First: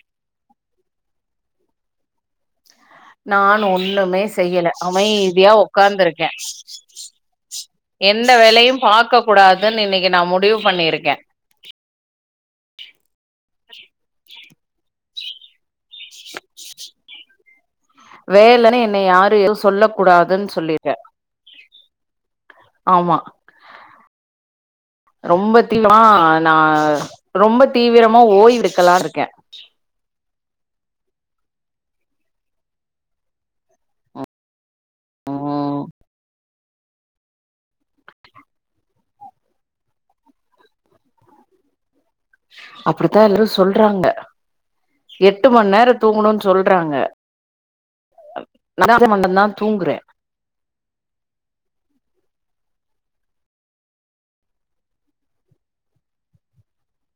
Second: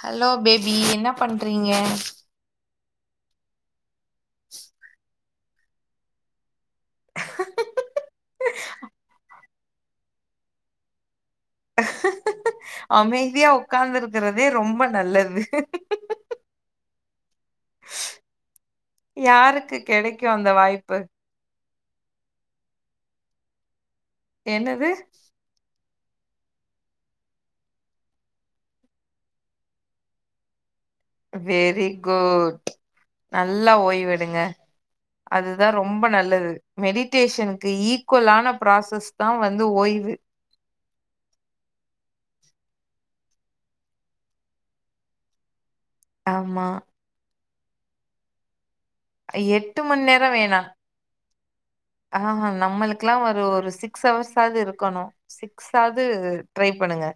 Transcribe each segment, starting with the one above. Hello baby என்ன பண்றீங்க? நான் ஒன்னுமே செய்யல அமைதியா ஒக்காந்துருக்கே [inaudible] எந்த வேலையும் பாக்க கூடாதுன் இன்னக்கி நா முடிவு பண்ணிருக்கே அமைதியா ஒக்காந்துருக்குறதே ரொம்ப நல்லது வேலனு என்ன யாரு எது யாருக்கு சொல்ல கெடைக்கும் கூடாதுன் அந்த சொல்லிடே வாய்ப்பு ஆமா என்னது வா நா ரொம்ப தீவிரமா ஓய்வெடுக்கலான்ருக்கே வெரி குட் நல்லா ஓய்வெடுங்க அதுதா ம் ரொம்ப நல்லது மெடிடேஷனுக்கு ஈக்வலான ப்ராசஸ் தா வந்து ஓய்வு அப்டித்தா எல்லாரு சொல்றாங்க எட்டு மண் நேர தூங்கனுன் ஆமா சொல்றாங்க [inaudible] மண் நேரந்தா எட்டு தூங்குறே மண் நேர வேணா ஆஹா நம்மளுக் லா ஒரு ஒரு சிக்ஸ் அவர்ஸாது இருக்கனு சிக்ஸ் ஆது ட்ரை பண்ணுங்க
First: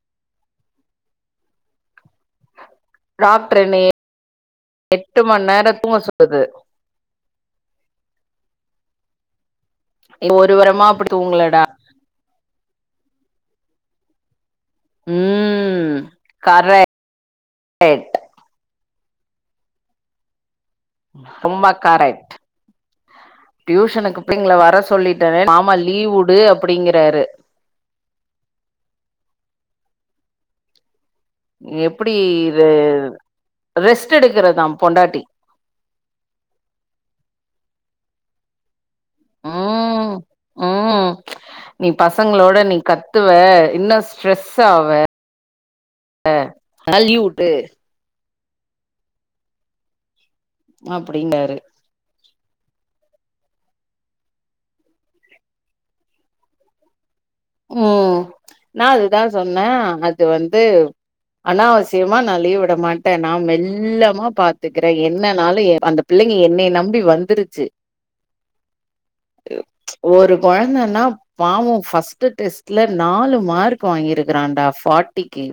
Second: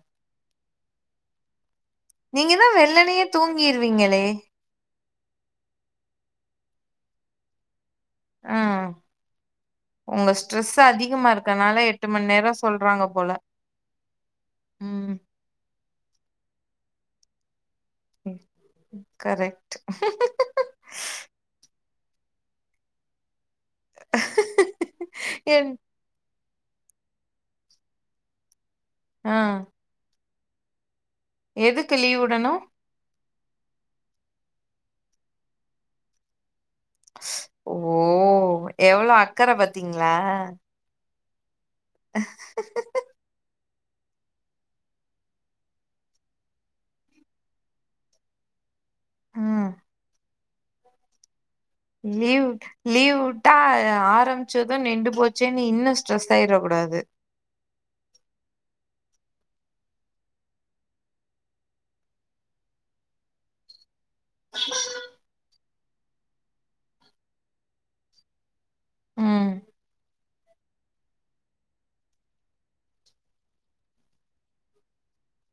நீங்க தான் வெள்ளனையே டாக்ட்ரு என்னய தூங்கிடுவீங்களே எட்டு மண் நேர தூங்க சொல்லுது ஆ நீ உங்க ஒரு ஸ்ட்ரெஸ்ஸு வாரமா அப்டி அதிகமா தூங்கலடா இருக்கனால எட்டு மண் நேரொ சொல்றாங்கப் போல ம் ம் கரெ ம் கரெக்ட் ரொம்ப கரெக்ட் டியூஷனுக்கு பிள்ளைங்கள வர சொல்லிட்டனே என் மாமா லீவ் வுடு அ ப்புடிங்கிறாரு ஆ எதுக்கு எப்டி லீவ் விடணு இது ரெஸ்ட் எடுக்குறதா பொண்டாட்டி ஸ் ஓ எவ்வளோ அக்கற ம் பாத்தீங்ளா? ம் நீ பசங்களோட நீ கத்துவ இன்னும் ஸ்ட்ரெஸ் ஆவே ஆ தள்ளிவுட்டு ம் அப்புடிங்காரு லீவ் லீவ் விட்டா ஆரம்பிச்சது நிண்டு போச்சேன்னு இன்னு ஸ்ட்ரெஸ் ஆயிட கூடாது உம் நா அதுதா சொன்னே அது வந்து அனாவசியமா நா லீவு மாட்டே நா மெல்ல மா பாத்துக்குற என்ன அந்த பிள்ளைங்க என்னைய நம்பி வந்துருச்சு ம் ஒரு கொழந்தைன்னா பாவோ ஃபஸ்டு த்து டெஸ்ட்ல நாலு மார்க் வாங்கியிருக்கிறான்டா ஃபாட்டிக்கு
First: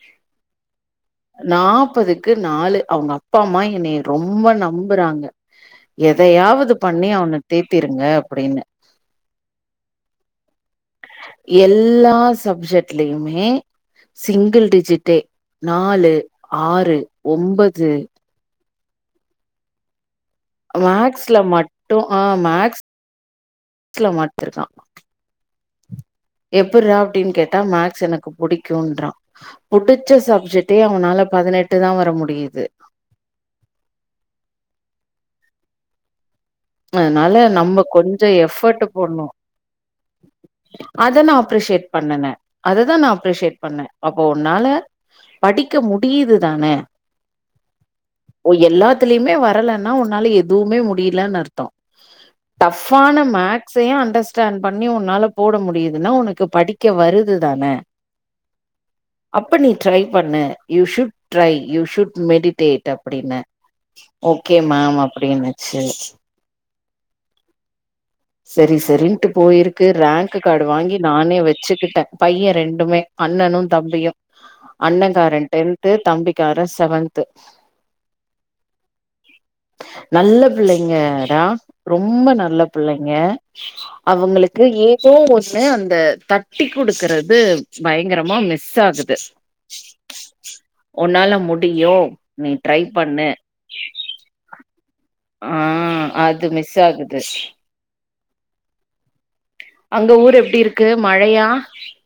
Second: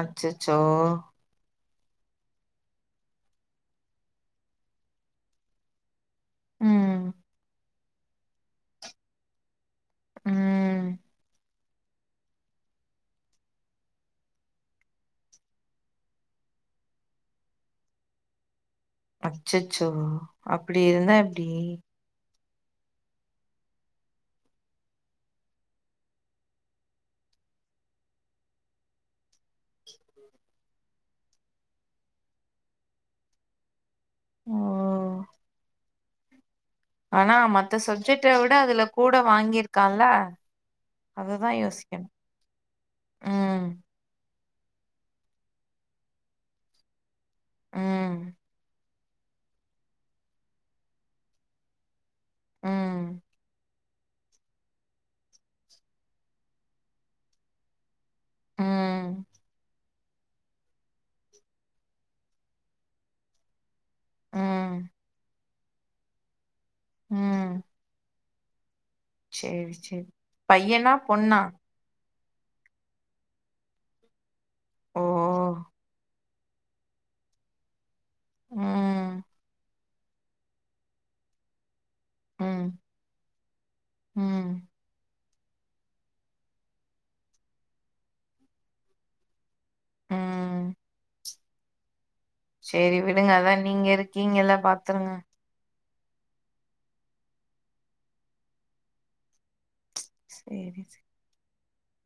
அச்சச்சோ க்கு நாலு அவுங்க அப்பா அம்மா என்னய ரொம்ப நம்புறாங்க எதயாவது ம் பண்ணி அவன தேத்தி த்திருங்க அப்டின்னு உம் எல்லா சப்ஜெக்ட்லயுமே சிங்கிள் டிஜிட்டே நாலு ஆறு ஒம்பது அச்சச்சோ அப்டி இருந்தா மேக்ஸ்ல எப்டி மட்டு ஆ மேக்ஸ் மேக்ஸ்ல மட்டுந்தா எப்புறா அப்டினு கேட்டா மேக்ஸ் எனக்கு புடிக்குன்றா புடுச்ச சப்ஜெக்ட் இப்பயே அவனால பதினெட்டு தா வர முடியுது ஓ ஆனா அதனால மத்த நம்ம கொஞ்சோ சப்ஜெக்ட விட அதுல எஃபர்ட் கூட போட்ணு வாங்கியிருக்காங் அத நா அப்ரிசியேட் பண்ணுனே அததா நா அப்ரிசியேட் ம் பண்ணே அப்போவ் உன்னால படிக்க முடியுது தான ம் ஓ எல்லாத் துலுமே வரலன்னா உன்னால எதுவுமே முடியலன்னு அர்த்தோ ம் டப்பான மேக் சே அண்டர்ஸ்டாண்ட் பண்ணி உன்னால போட முடியுதுன்னா ஒனக்கு படிக்க வருது தான ம் அப்ப நீ ட்ரை பண்ணு you should try you should meditate அப்டின்னே ஓக்கே ம் மேம் அப்டின்னு சேரி ம்... செரி செரி சரின்ட்டு சேரி போயிருக்கு சேரி ரேங்க்கு காடு பையனா வாங்கி பொண்ணா நானே வச்சுக்கிட்டே பைய ரெண்டுமே அண்ணனு தம்பியு ஓ அண்ணங்கார டென்த்து தம்பிக்கார செவன்த்து ம் நல்ல பிள்ளைங்க ரா ரொம்ப நல்லப் ம் ங்க ம் அவுங்களுக்கு ஏ தோ ஒன்னு அந்த தட்டி குடுக்குறது பயங்கரமா மிஸ் ஆகுது ம் ஒன்னால மு டியு சேரி விடுங்க அதா நீங்க இருக்கீங்கல்ல பா த்துங்க ஆ அது மிஸ் ஆகுது [inaudible] அந்த ஊர் எப்டி சேரி இருக்கு மழையா? [unintelligible]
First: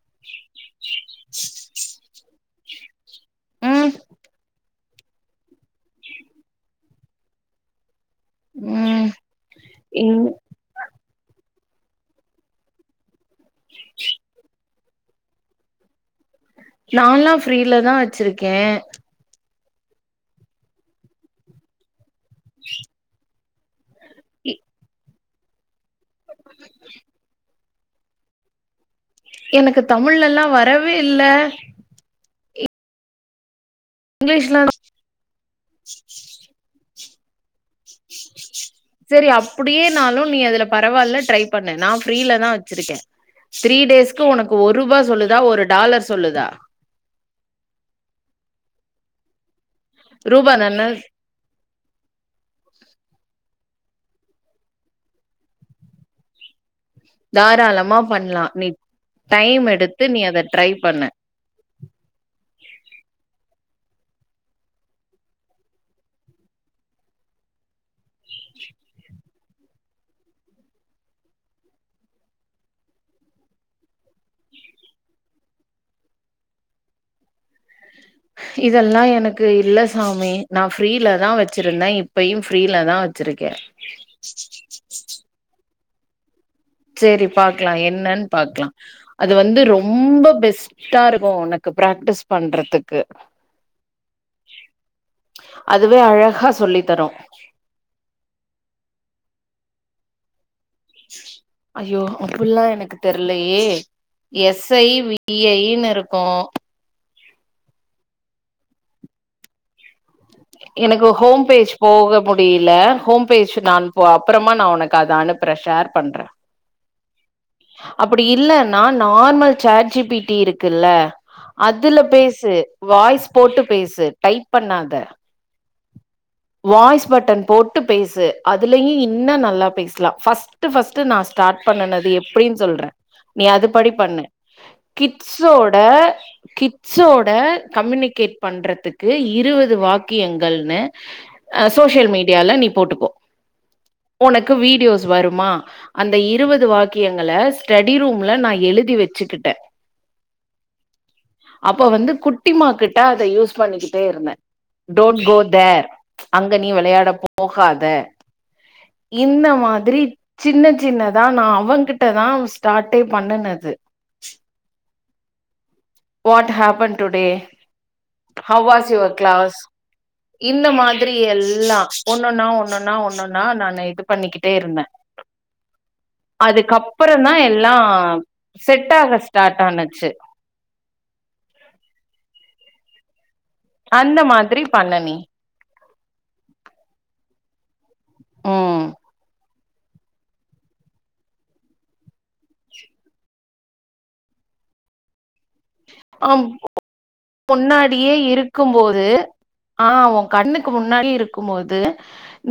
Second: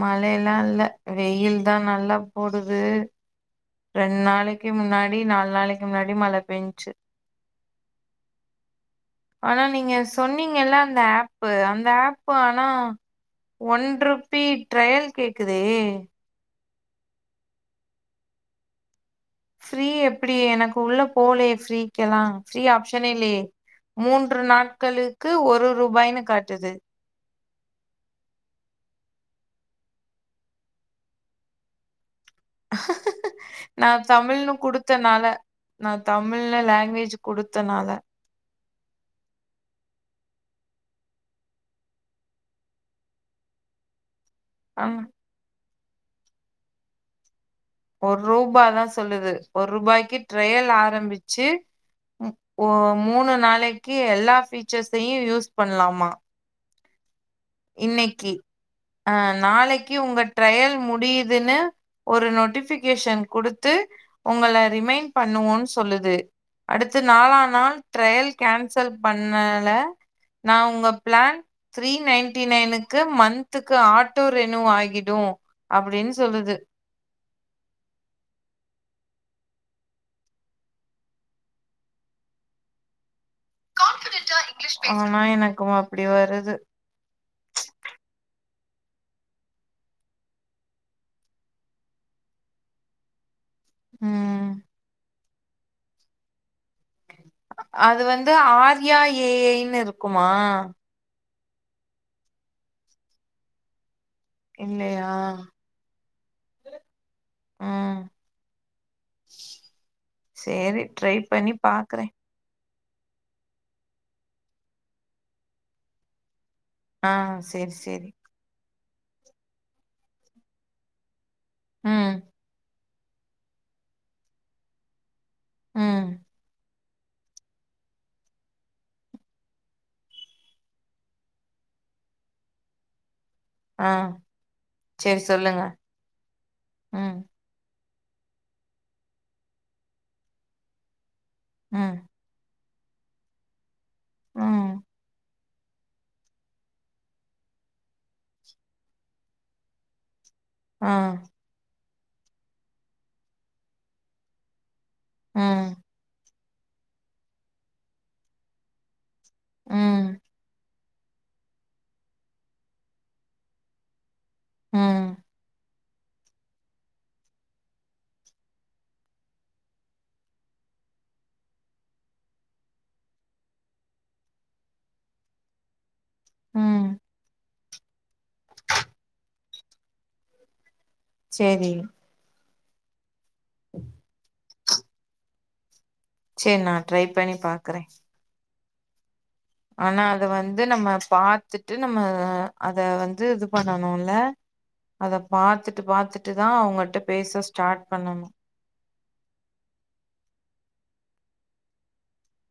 மழைலா இல்ல வெயில் தா நல்லா போடுது ம் ரெண் நாளைக் கு முன்னாடி நால் நாளைக்கு முன்னாடி மழ பேஞ்ச்சு ம் ஆனா நீங்க இங் சொன்னீங்கெல்ல அந்த ஆப் பு அந்த ஆப்பு ஆனா ஒன் ருப்பீ ட்ரயல் கேக்குதே நால்லா ஃப்ரீல தா வச்சுருக்கே ஃப்ரீ எப்பிடி எனக்கு உள்ள போலயே ஃப்ரீ க்கெலா ஃப்ரீ ஆப்ஷனே இல்லயே மூன்று இ நாட்களுக் கு ஒரு ரூ பாய்னு காட்டுது எனக்கு தமிழ்லல்லா வரவே இல்ல ஹ நா தமிழ்னு இங்கிலீஷ்ல குடுத்தனால நா தமிழ்னு லாங்குவேஜ் குடுத்தனால சேரி அப்டியேனாலு நீ அதுல பரவாயில்ல ட்ரை பண்ணு நா ஃபிரீல தா வச்சிருக்கே த்ரீ டேஸ் ஒனக்கு ஒரூபா ஆமா சொல்லிதா ஒரு டாலர் சொல்லுதா ஒரு ரூபாதா சொல்லுது ஒரு ரூபாய்க்கு ரூபா ட்ரயல் தான ஆரம்பிச்சு மூனு நாளைக் க்கு எல்லா ஃபீச்சர்ஸையு யூஸ் பண்லாமா [inaudible] இன்னைக்கு பண்லா நீ அ டைம் நாளைக்கு எடுத்து நீ உங்க அத ட்ரை ட்ரையல் பண்ணு முடியுதுன்னு ஒரு நோட்டிபிகேஷன் கொடுத் த்து உங்கள ரிமைண்ட் பண்ணுவோன்னு சொல்லுது அடுத்து நாலா நாள் ட்ரயல் கேன்சல் பண் னால நா உங்க பிளான் த்ரீ நைன் ன்டி நைனுக்கு மன்துக்கு ஆட்டோ ரெனூ ஆகிடு அப்டின்னு சொல்லுது இதெல்லா எனக்கு இல்ல சாமி நா ஃப்ரீல தா வச்சிருந்தே இப்பையு ஃப்ரீலதா வச் ஆனா எனக்கு அப்டி வருது சேரி பாக்கலா என்னன்னு பாக்கலா அது வந்து ரொம்ப பெஸ்டா இருக்கு ஓனக்கு பிராக்டிஸ் பண்றதுக்கு உம் அதுவே அழகா சொல்லி தரு அது வந்து ஆர்யா ஏ ஐன்னு இருக்கு ருக்குமா ஐயோ அப்டில்லா எனக்கு தெர்லையே எஸ் ஐ இல்லையா? வி ஐ னு இரு ருக்கு உம் எனக்கு ஹோம் பேஜ் போக முடியல ஹோம் பேஜ் நான் அப்புறமா நா உனக்கு அத அனுப்புறே ஷேர் பண்றே ஆ சரி சரி. அப்டி இல்ல ஆ நார்மல் சேட் ஜி பிட்டி இருக்குல்ல அதுல ம், பேசு வாய்ஸ் போட்டு பேசு டைப் பண்ணாத உம் வாய்ஸ் பட்டன் போட்டு பேசு அதுலயும் இன்னும் நல்லா பேசலாம் ஃபர்ஸ்ட்டு ஃபர்ஸ்ட்டு நான் ஸ்டார்ட் பண்ணனது எப்படின்னு சொல்றேன் நீ ஆ அதுபடி பண்ணு சரி சொல்லுங்க. கிட்ஸ்ஸோட ம், கிட்ஸ்ஸோட கம்யூனிகேட் பண்றதுக்கு இருவது வாக்கியங்கள்ன்னு ஆ ம், சோஷியல் மீடியால நீ போட்டுக்கோ உனக்கு ம், வீடியோஸ் வருமா அந்த இருவது வாக்கியங்களை ஸ்டடி ரூம்பல நான் எழுதி வச்சுக்கிட்டேன் ஆ இப்ப வந்து குட்டிமா கிட்டா அதை யூஸ் பண்ணிக்கிட்டே இருந்தேன் டோன்ட் கோ ம், தேர் அங்க நீ விளையாட போகாத இந்த மாதிரி ம், சின்ன சின்னதான் நான் அவ கிட்டதான் ஸ்டார்ட்டே பண்ணுனது ம் what happen today how was your class இந்த மாதிரி எல்லாம் ஒன்னுன்னா ஒன்னுன்னா ஒன்னுன்னா நான் இது பண்ணிக்கிட்டே இருந்தேன் ம். அதுக்கப்புறம்தான் எல் லாம் செட்டாக ஸ்டார்ட் ஆனுச்சு சேரி அந்த மாதிரி பண்ணு நீ செரி நான் ட்ரை பண்ணி பாக்குறேன் ம் ஆனா அத வந்து நம்ம பாத்துட்டு நம்ம அத வந்து இது பண்ணணும்ல அத பார்த்துட்டு பார்த்துட்டு ஆம் தான் அவுங்கிட்ட பேய் முன்னாடியே இருக்கும்போ ஆ உன் கண்ணுக்கு முன்னாடி இருக்கும் போது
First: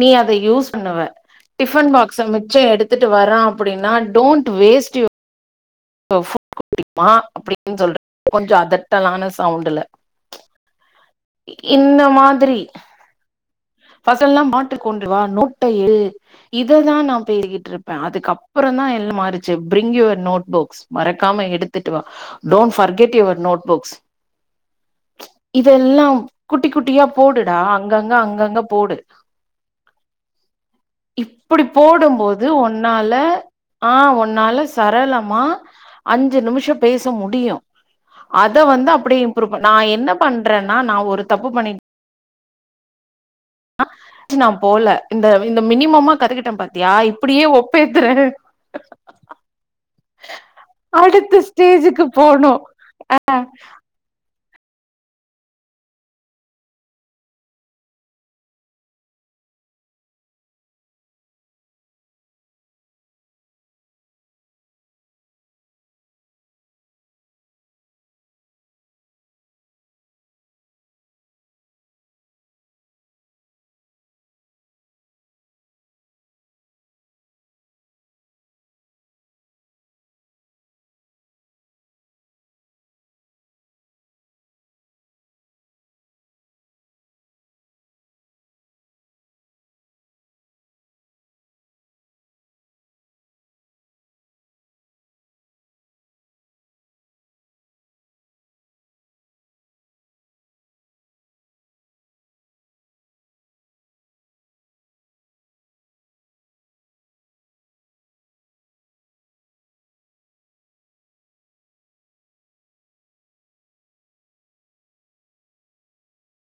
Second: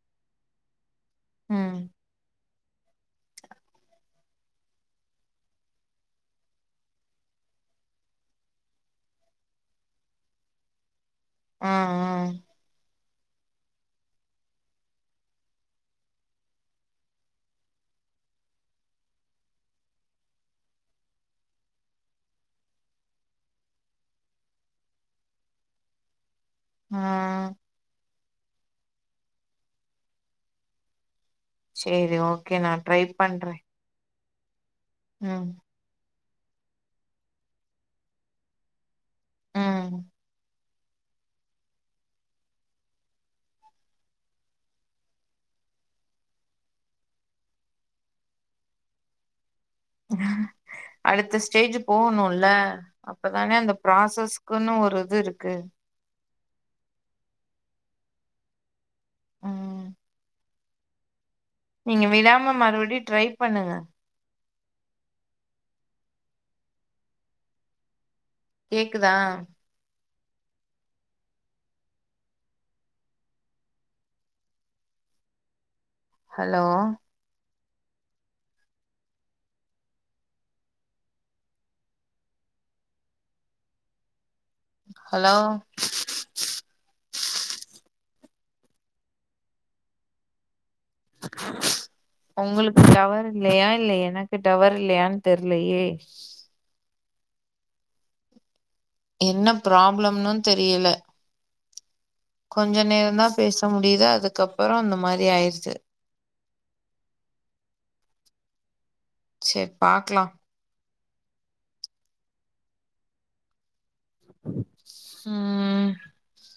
நீ அத யூஸ் பண்ணுவ ம், டிஃபன் பாக்ஸ் அங்க ச்சு எடுத்துட்டு வரான் அப்படின்னா don't waste U var food அப்டினா அப்படின்னு சொல்ற கொஞ்சம் அதட்டலான சவுண்ட்டுல ஆ, இந்த ஆ, மாதிரி பசங்கலாம் மாட்டு கொண்டுவா நோட்டூ இததான் நான் பெருகிட்டு இருப்பேன் அதுக்குஅப்புறம் தான் என் மாறிச்சு ப்ரிங் யுவர் நோட்புக்ஸ் மறக்காம எடுத்துட்டு வா டோன்ட் ஃபர்கெட் யுவர் நோட்புக்ஸ் இல்லாம் குட்டி குட்டியா ஆ. போடுடா அங்கங்க அங் அங்க போடு இப்டி சரி போடும்போது ஓகே நான் ட்ரை ஒன்னால பண்றேன். ஆ ஒ நால சரளமா ம், அஞ்சு நிமிஷோ பேச முடியு அத வந்து இப்ரூவ் நா ம். என்ன பண்ற ரா நா ஒரு தப்பு பண்ண நா போல இந்த மினிமமா கத்துக்கிட்டே பாத்தியா இப்டியே ஒப்பேத்துறே அடுத்த ஸ்டேஜ் ஸ்டேஜுக்கு போகணுல்ல போனு அப்தான அந்த ப்ராசஸ் க்குன்னு ஒரு இது இருக்கு உம் நீங்க விடாம மறுபடியு ட்ரை பண்ணுங்க கேக்குதா ஹலோ ஹலோ ஒங்களுக்கு டவர் இல்லையா இல்ல எனக்கு டவர் இல்லையான்னு தெர்லையே என்ன ப்ராப்ளம்ன்னு தெரியல கொஞ்ச நேரந்தா பேச முடியுது அதுக்கப்றோ இந்த மாதிரி ஆயிடுச்சு செரி பாக்கலா உம்